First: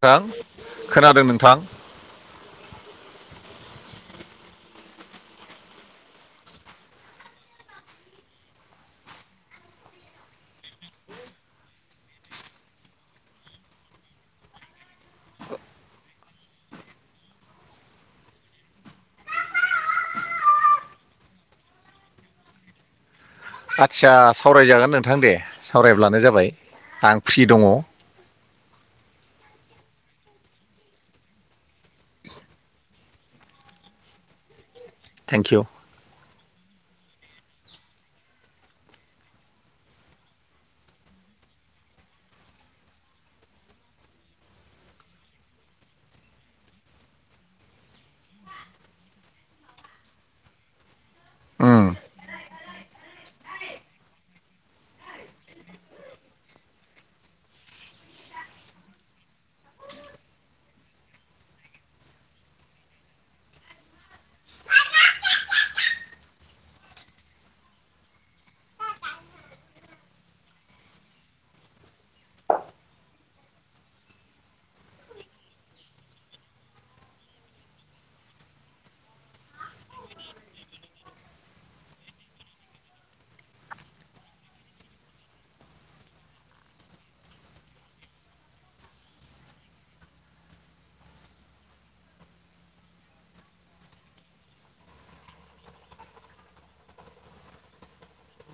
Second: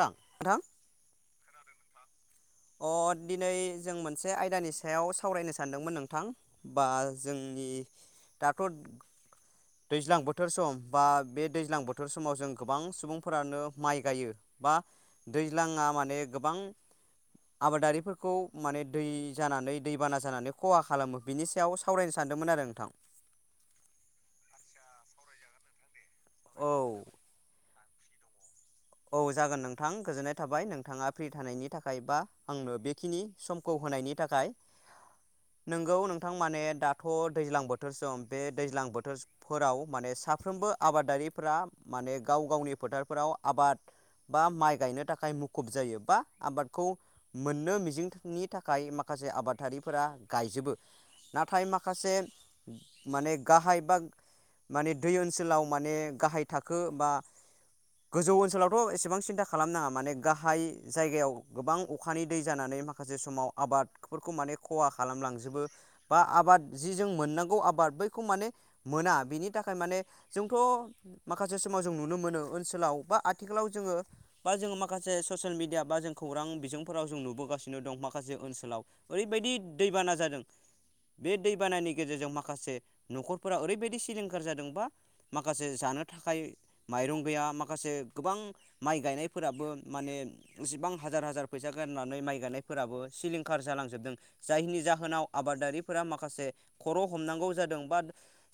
नोंथां खोनादों नोंथां अ दिनै जों मोनसे आयदानि सायाव सावरायनो सानदोंमोन नोंथां बा जोंनि दा थ' दैज्लां बोथोर सम बा बे दैज्लां बोथोर समाव जों गोबां सुबुंफोरानो माइ गायो बा दैज्लाङा माने गोबां आबादारिफोरखौ माने दै जानानै दैबाना जानानै खहा खालामो बिनि सायाव सावरायनो सा नदोंमोन आरो नोंथां आदसा सावरायजागोन नोंथां दे सावरायब्लानो जाबाय औ आं फ्रि दङ औ जागोन नोंथां गोजोननाय थाबाय नोंथाङा फ्रि थानायनि थाखाय बा आंनो बेखिनि समखौ होनायनि थाखाय थेंकिउ नोंगौ नोंथां माने दा थ' दैज्लां बोथोर सम बे दैज्लां बोथोरफोराव माने साफ्रोमबो आबादारिफोरा माने गाव गावनि फोथारफोराव आबाद बा माइ गायनो थाखाय मुखुब जायो बा आबादखौ मोननो मिजिंनि थाखाय माखा से आबादारिफोरा गायजोबो नाथाय उम माखासे माने गाहाय बा माने दै ओनसोलाव माने गाहाय थाखो बा गोजौ ओनसोलावथ एसेबां सिन्था खालामनाङा माने गाहाय जायगायाव गोबां अखानि दै जानानै माखासे समाव आबादफोरखौ माने खहा खालामलांजोबो बा आबाद जि जों मोननांगौ आबाद बै माने मोना बेनि थाखाय माने जोंथ माखासे समाव जों नुनो मोनो ओनसोलाव बा आथिखालाव जोङो बा जोङो माखासे ससियेल मिडिया बा जों खौरां बिजोंफोराव जों नुबोगासिनो दं माखासे ओनसोलाव ओरैबायदि दैबाना जादों बे दै बानानि गेजेरजों माखासे न'खरफोरा ओरैबायदि सिलिंखार जादोंबा माखासे जा नो थाखाय माइरं गैया मा माखासे गोबां माइ गायनायफोराबो माने इसेबां हाजार हाजार फैसा गारनानै माइ गायनाय फोराबो सिलिंखार जालांजोबदों जायनि जाहोनाव आबादारिफोरा माखासे खर हमनांगौ जादों बा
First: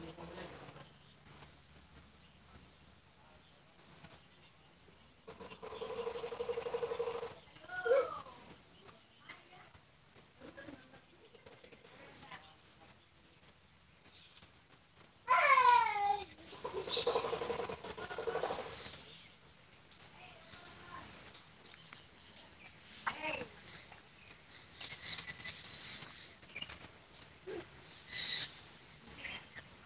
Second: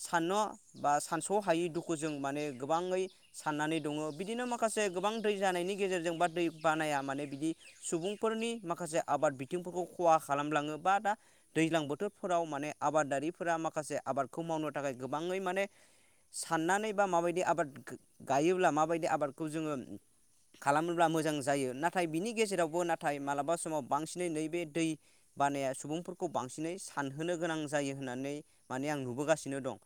साननो बा सानस हायै दुखु जों माने गोबाङै साननानै दङ बिदिनो माखासे गोबां दै जानायनि गेजेरजों बा दै बानाया माने बिदि सुबुंफोरनि माखासे माखासे आबाद बिथिंफोरखौ खहा खालामलाङो बा दा दैज्लां बोथोरफोराव माने आबादारिफोरा माखासे जे आबादखौ मावनो थाखाय गोबाङै माने साननानै बा माबायदि आबाद गायोब्ला माबायदि आबादखौ जोङो खालामोब्ला मोजां जायो नाथाय बिनि गेजेरावबो नाथाय मालाबा समाव बांसिनै नैबे दै बानाया सुबुंफोरखौ बांसिनै सानहोनो गोनां जायो होननानै माने आं नुबोगासिनो दं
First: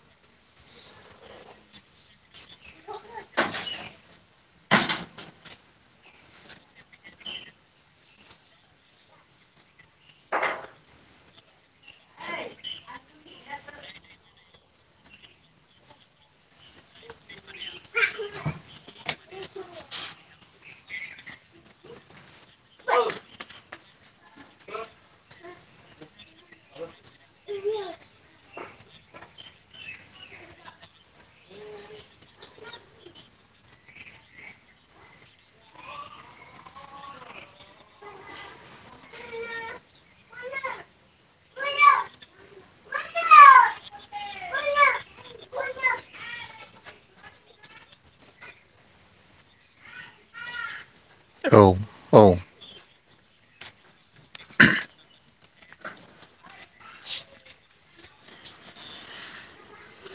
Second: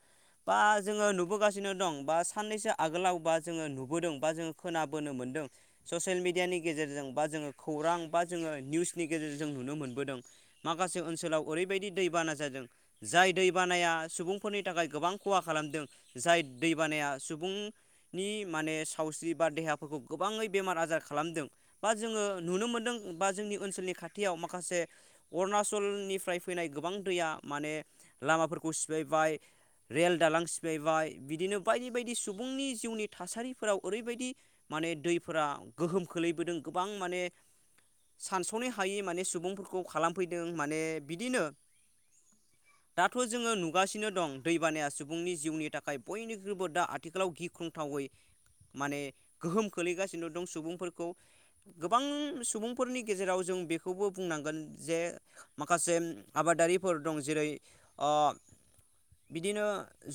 बा जोङो नुबोगासिनो दं बा साननैसो आगोलाव बा जोङो नुबोदों बा जोङो खोनाबोनो मोनदों ससियेल मिडियानि गेजेरजों बा जोङो खौरां बा जों निउसनि गेजेरजों नुनो मोनबोदों माखासे ओनसोलाव ओरैबायदि दैबाना जादों जाय दै दै बानाया सुबुंफोरनि थाखाय गोबां खहा खालामदों जाय दैबानाया सुबुं नि माने सावस्रि बा देहाफोरखौ गोबाङै बेमार आजार खालामदों बा जोङो नुनो मोनदों बा जोंनि ओनसोलनि खाथियाव माखासे अरुणचलनिफ्राय फैनाय गोबां दैया माने लामाफोरखौ सिफायबाय रेल दालां सिफायबाय बिदिनो बायदि बायदि सुबुंनि जिउनि थासारिफोराव ओरैबायदि माने दैफोरा गोहोम खोलैबोदों गोबां माने सानस'नो हायै माने सुबुंफोरखौ खालामफैदों माने बिदिनो [inaudible] दाथ' जोङो नुगासिनो दं दैबानाया सुबुंनि जिउनि थाखाय बयनिख्रुबो दा आथिखालाव गिख्रं थावै माने गोहोम खोलैगासिनो दं सुबुंफोरखौ औ गोबां औ सुबुं फोरनि गेजेराव जों बेखौबो बुंनांगोन जे माखासे आबादारिफोर दं जेरै ओ बिदिनो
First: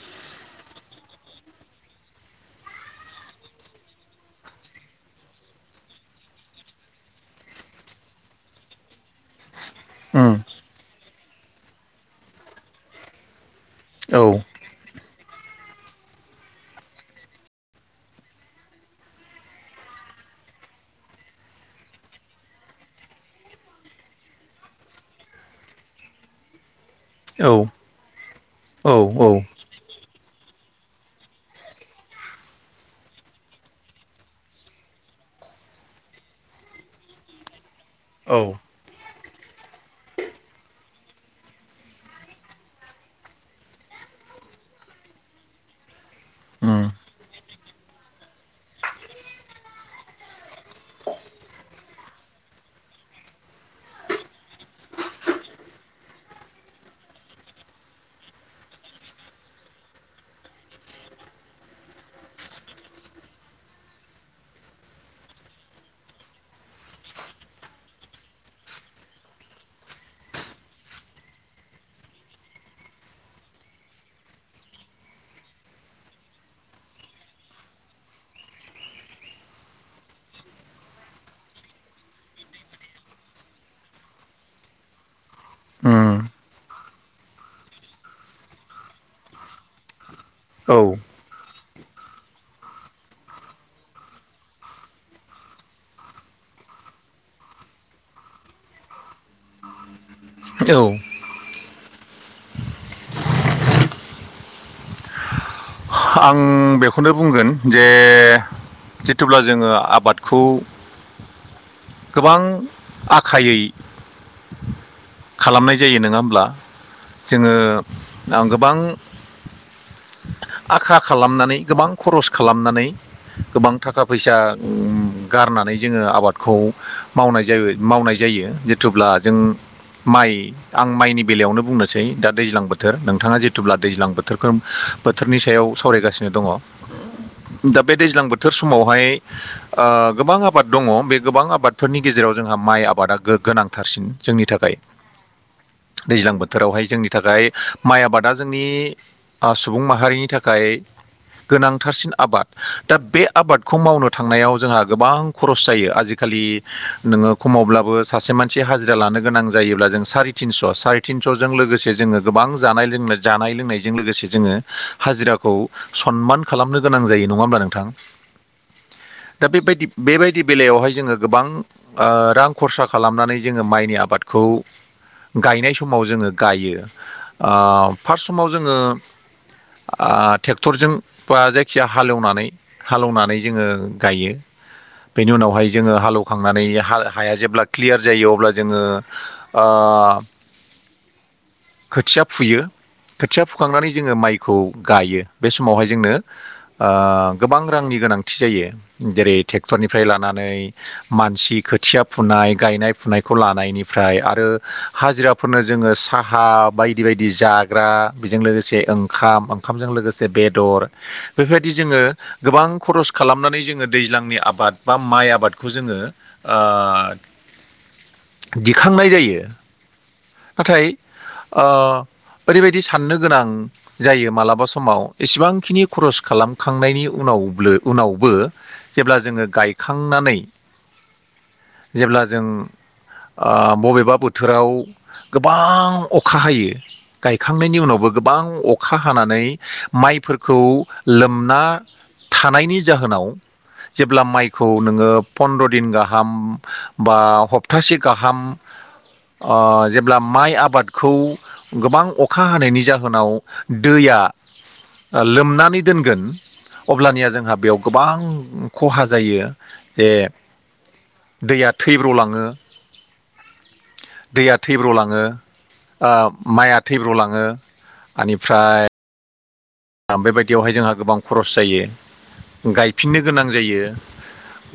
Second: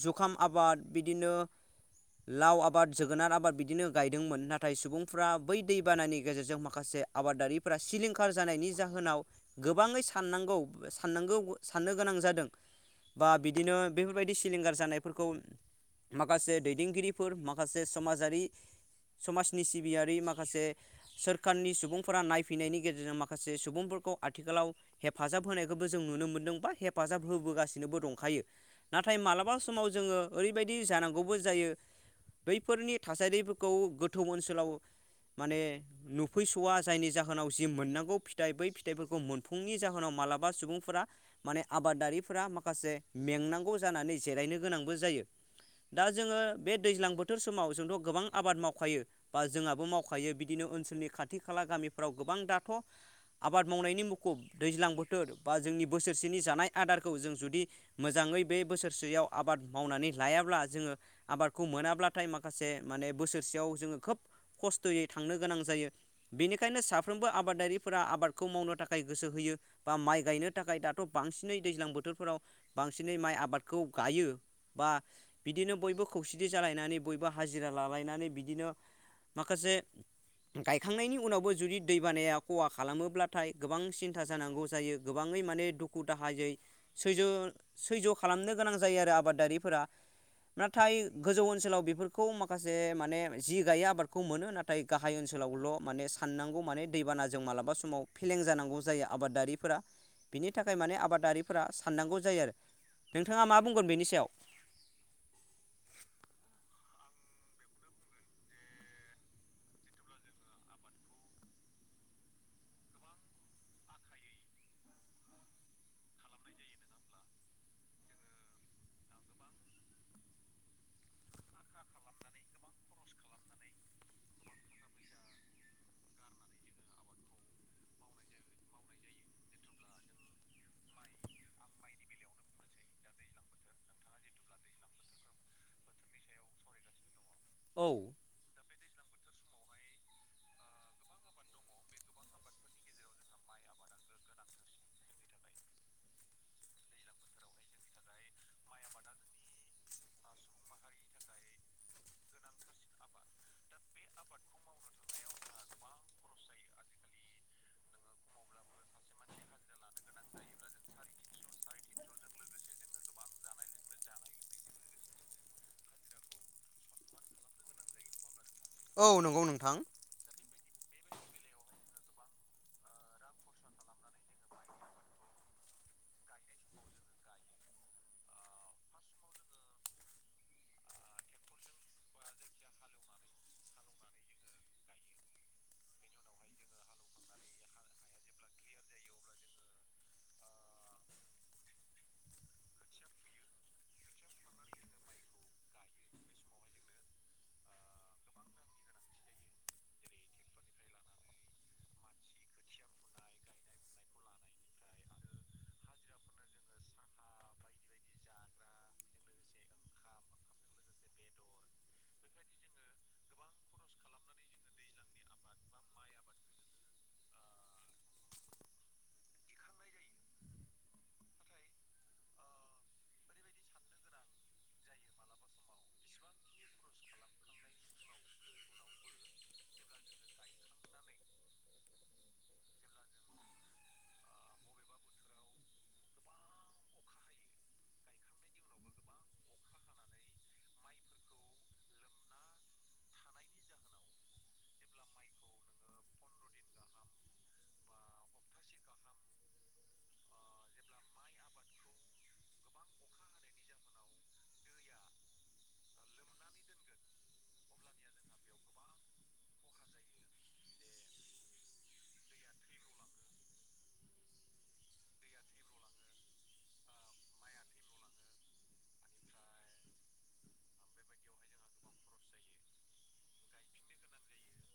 जुखाम आबाद बिदिनो लाव आबाद जोगोनार आबाद बिदिनो गायदोंमोन नाथाय सुबुंफ्रा बै दैबानानि गेजेरजों माखासे आबादारिफ्रा सिलिंखार जानायनि जाहोनाव गोबाङै उम साननांगौ साननांगौ साननो गोनां जादों बा बिदिनो बेफोरबायदि औ सिलिंखार जानायफोरखौ माखासे दैदेनगिरि फोर माखासे समाजारि समाजनि सिबियारि माखासे सोरखारनि सुबुंफोरा नायफैनायनि गेजेरजों माखासे सुबुंफोर फोरखौ आथिखालाव हेफाजाब होनायखौबो जों नुनो मोनदों बा हेफाजाब औ होबोगासिनोबो दंखायो औ नाथाय औ मालाबा समाव जोङो ओरैबायदि जानांगौबो जायो। बैफोरनि थासारिफोरखौ गोथौ ओनसोलाव माने नुफैस'वा जायनि जाहोनाव जि मोननांगौ औ फिथाइ बै फिथाइफोरखौ मोनफुंनि जाहोनाव मालाबा सुबुंफोरा माने आबादारिफोरा माखासे मेंनांगौ जानानै जिरायनो गोनांबो जायो। दा जोङो बे उम दैज्लां बोथोर समाव जोंथ' गोबां आबाद मावखायो बा जोंहाबो मावखायो बिदिनो ओनसोलनि खाथि खाला गामि। फोराव गोबां दाथ' आबाद मावनायनि मुखुब दैज्लां बोथोर बा जोंनि बोसोरसेनि जानाय आरो आदारखौ जों जुदि मोजाङै बे बोसोरसेयाव आबाद मावनानै लायाब्ला जोङो आबाद खौ मोनाब्लाथाय माखासे माने बोसोरसेयाव जोङो खोब खस्थ'यै थांनो गोनां जायो बेनिखायनो साफ्रोमबो आबादारिफोरा आबादखौ मावनो थाखाय गोसो होयो। यो बा माइ गायनो थाखाय दाथ' बांसिनै दैज्लां बोथोरफोराव बांसिनै माइ आबादखौ गायो। बा बिदिनो बयबो खौसेथि जालायनानै बयबो हाजिरा लालायनानै बिदिनो माखासे गायखांनायनि उनावबो जुदि दैबानाया खहा खालामोब्लाथाय गोबां सिन्था जानांगौ जायो गोब गोबाङै माने दुखु उम दाहायै सैज' सैज्य' खालामनो गोनां जायो आरो आबादारिफोरा नाथाय औ गोजौ ओनसोलाव बेफोरखौ माखासे माने जि गायै आबादखौ मोनो नाथाय गाहाय ओनसोलावल' माने साननांगौ माने दैबान जों मालाबा समाव फेलें जानांगौ जायो आबादारिफोरा बिनि थाखाय माने औ आबादारि साननांगौ जायो आरो नोंथाङा मा बुंगोन बेनि सायाव आं बेखौनो बुंगोन जे जेतुब्ला जोङो आबादखौ गोबां आखायै खालामनाय जायो नङा होमब्ला जोङो गोबां आखा खालामनानै गोबां खरस खालामनानै गोबां थाखा फैसा गारनानै जोङो आबादखौ मावनाय जायो मावनाय जाय यो जिथुब्ला जों माइ आं माइनि बेलायावनो बुंनोसै दा दैज्लां बोथोर नोंथाङा जिथुब्ला दैज्लां बोथोरफोर बोथोरनि सायाव सावरायगासिनो दङ दा औ बे दैज्लां बोथोर स समावहाय ओ गोबां आबाद दङ बे गोबां आबादफोरनि गेजेराव जोंहा माइ आबादा गोगाना नांथारसिन जोंनि थाखाय [inaudible] दैज्लां बोथोरावहाय जोंनि थाखाय माइ आबादा जोंनि सुबुं माहारिनि थाखाय गोनांथारसिन आबाद दा बे आबादखौ मावनो थांनायाव जोंहा गोबां खरस जायो आजिखा खालि नोङो खमावब्लाबो सासे मानसि हाजिरा लानो गोनां जायोब्ला जों साराय थिनस' सारिथिन ज'जों लोगोसे जोङो गोबां जानाय लोंनाय जानाय लोंनायजों लोगोसे जोङो हाजिराखौ सनमान खालामनो गोनां जायो नङा होमब्ला नोंथां। औ नंगौ दा नोंथां बेबायदि बेबायदि बेलायावहाय जोङो गोबां ओ रां खरसा खालामनानै जोङो माइनि आबादखौ गायनाय समाव जोङो गायो ओ फार्स्ट समाव जोङो [inaudible] आ ट्रेक्टरजों बा जायखिया हालेवनानै हालेवनानै जोङो गायो। बेनि उनावहाय जोङो हालेवखांनानै हाल हाया जेब्ला क्लियार जायो अब्ला जोङो ओ ओ [inaudible] खोथिया फुयो खोथिया फुखांनानै जोङो माइ खौ गायो बे समावहाय जोंनो ओ गोबां रांनि गोनांथि जायो जेरै ट्रेक्टरनिफ्राय लानानै मानसि खोथिया फुनाय गायनाय फुनायखौ लानायनिफ्राय आरो हाजिराफोरनो जोङो साहा बायदि बायदि जाग्रा बिजों लोगोसे ओं खाम ओंखामजों लोगोसे बेदर बेफोरबायदि जोङो गोबां खरस खालामनानै जोङो दै लांनि आबाद बा माइ आबादखौ जोङो ओ [inaudible] दिखांनाय जायो। नाथाय अ ओरैबायदि साननो गोनां जायो मालाबा समाव इसेबांखिनि खरस खालामखांनायनि उनावब्लो उनावबो जेब्ला जोङो गायखांनानै [inaudible] जेब्ला जों आ बबेबा बोथोराव गोबां अखा हायो। गायखांनायनि उनावबो गोबां अखा हानानै माइफोरखौ लोमना थानायनि जाहोनाव जेब्ला माइखौ नोङो फन्द्र' दिन गाहाम बा हप्तासे गाहाम आ जेब्ला माइ आबादखौ गोबां अखा हानायनि जाहोनाव दैया ओ लोमनानै दोनगोन अब्लानिया जोंहा बेयाव गोबां खहा जायो जे दैया थैब्र'लाङो‌। दैया थैब्र' लाङो ओ माइआ थैब्र' लाङो। आनिफ्राय बेबायदियावहाय जोंहा गोबां खरस जायो। गायफिननो गोनां जायो।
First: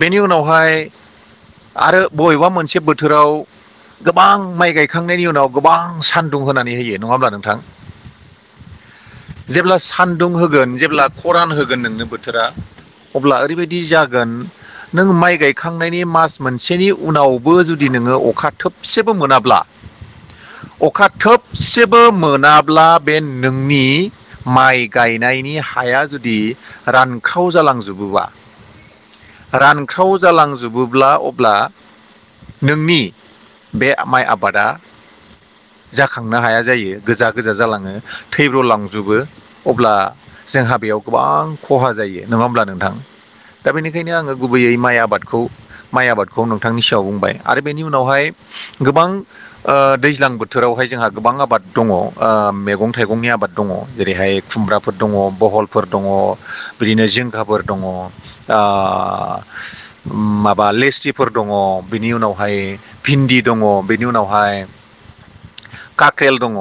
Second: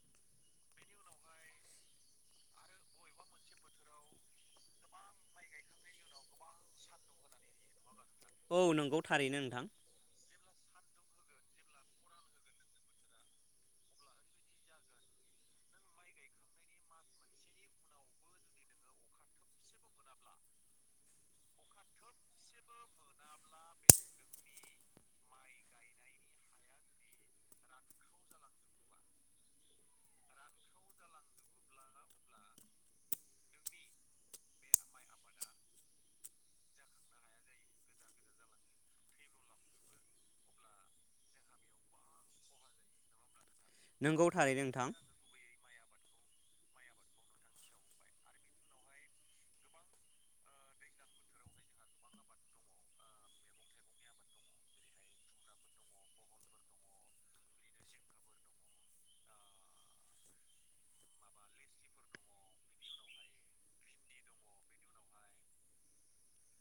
बेनि उनावहाय आरो बबेबा मोनसे बोथोराव गोबां माइ गायखांनायनि उनाव गोबां सान्दुं होना नै होयो नङा होमब्ला नोंथां? औ नंगौ थारैनो नोंथां जेब्ला सान दुं होगोन जेब्ला खरान होगोन नोंनो बोथोरा अब्ला ओरैबायदि जागोन नों माइ गायखांनायनि मास मोनसेनि उनावबो जुदि नोङो अखा थोबसेबो मोनाब्ला [inaudible] अखा थोबसेबो मोनाब्ला बे नोंनि माइ गायनायनि हाया जुदि रानखाव जालांजुबोबा रानख्राव जालांजोबोब्ला अब्ला नोंनि बे माइ आबादा जाखांना हाया जायो गोजा गोजा जालाङो थैब्र' लांजोबो। अब्ला जोंहा बेयाव गोबां खहा जायो नङा होमब्ला नोंथां? दा बेनिखायनो नंगौ आङो थारैनो गुबैयै नोंथां माइ आबादखौ माइ आबादखौ नोंथांनि सिगाङायाव बुंबाय आरो बेनि उनावहाय गोबां ओ दैज्लां बोथोरावहाय जोंहा गोबां आबाद दङ ओ मैगं थाइगंनि आबाद दङ जेरैहाय खुमब्राफोर दङ, बहलफोर दङ, बिदिनो जिंखाफोर दङ ओ माबा लेस्रिफोर दङ बेनि उनावहाय भिन्दि दङ बेनि उनावहाय उनावहाय काख्रेल दङ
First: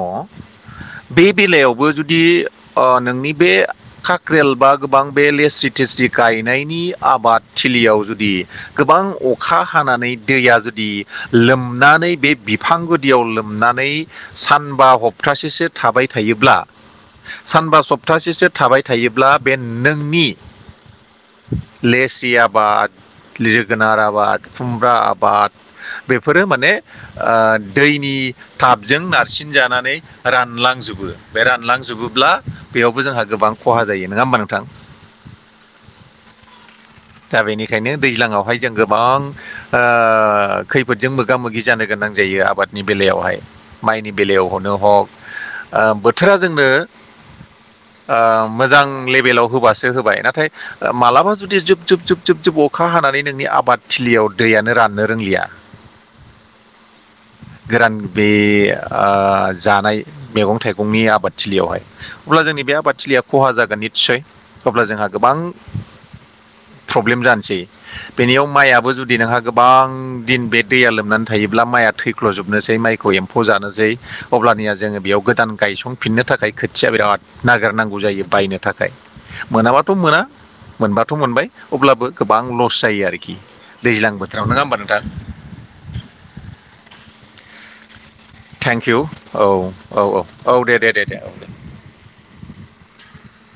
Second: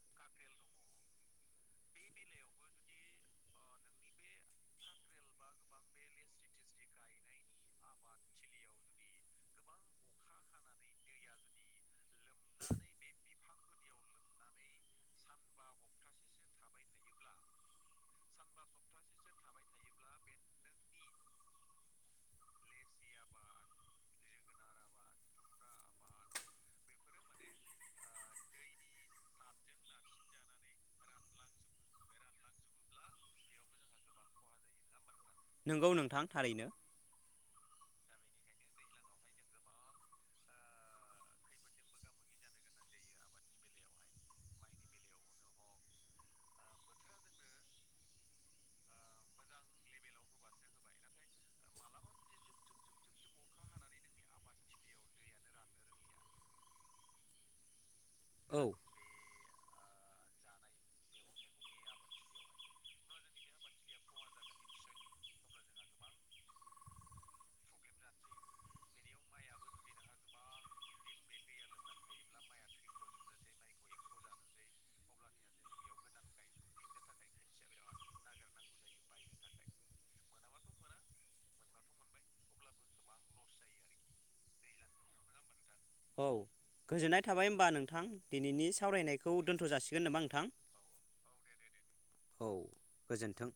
बे बेलायावबो जुदि अ नोंनि बे खाख्रेल बा गोबां बे लेस्रि थेस्रि गायनायनि आबाद थिलियाव जुदि गोबां अखा हानानै दैया जुदि लोमनानै बे बि बिफां गुदियाव लोमनानै सानबा हप्तासेसो थाबाय थायोब्ला सानबा सप्तासेसो थाबाय थायोब्ला बे नोंनि लेसि आबाद, जोगोनार आबाद, खुमब्रा आबाद बेफोरो माने ओ दैनि टाबजों नारसिन जानानै रानलां जोबो बे रानलांजोबोब्ला बेयावबो जोंहा गोबां खहा जायो नङा होमबा नोंथा? नोंगौ नोंथां थारैनो। दा बेनिखायनो दैज्लाङावहाय जों गोबां ओ खैफोदजों मोगा मोगि जानो गोनां जायो। आबादनि बेलायावहाय माइनि बेलायाव हनो हग ओ बोथोरा जोंनो बोथोरा जोंनो ओ मोजां लेभेलाव होबासो होबाय नाथाय मालाबा जुदि जुब जुब जुब जुब जुब अखा हानानै नोंनि आबादथिलियाव दैयानो राननो रोंलिया [inaudible] गोरान बे औ ओ जानाय मैगं थाइगंनि आबादथिलियावहाय अब्ला जोंनि बे आबादथिलिया खहा जागोन नितसय अब्ला जोंहा गोबां [inaudible] प्रब्लेम जानोसै बेनियाव माइआबो जुदि नोंहा गोबां दिन बे दैया लोमनानै थायोब्ला माइया थैख्ल'जोबनोसै माइखौ एम्फौ जानोसै अब्लानिया जोङो बेयाव गोदान गायसंफिननो थाखाय खोथिया बिराद नागिरनांगौ जायो बायनो थाखाय मोनाबाथ' मोना मोनबाथ' मोनबाय अब्लाबो गोबां लस जायो आरोखि। दैज्लां बोथोराव नोङा होमबा नोंथां। औ गोजोननाय थाबाय होनमबा नोंथां। दिनैनि थेंकिउ सावरायनायखौ औ दोन्थ' जासिगोन औ नामा औ नोंथां औ दे दे दे दे औ दे। औ गोजोन्थों।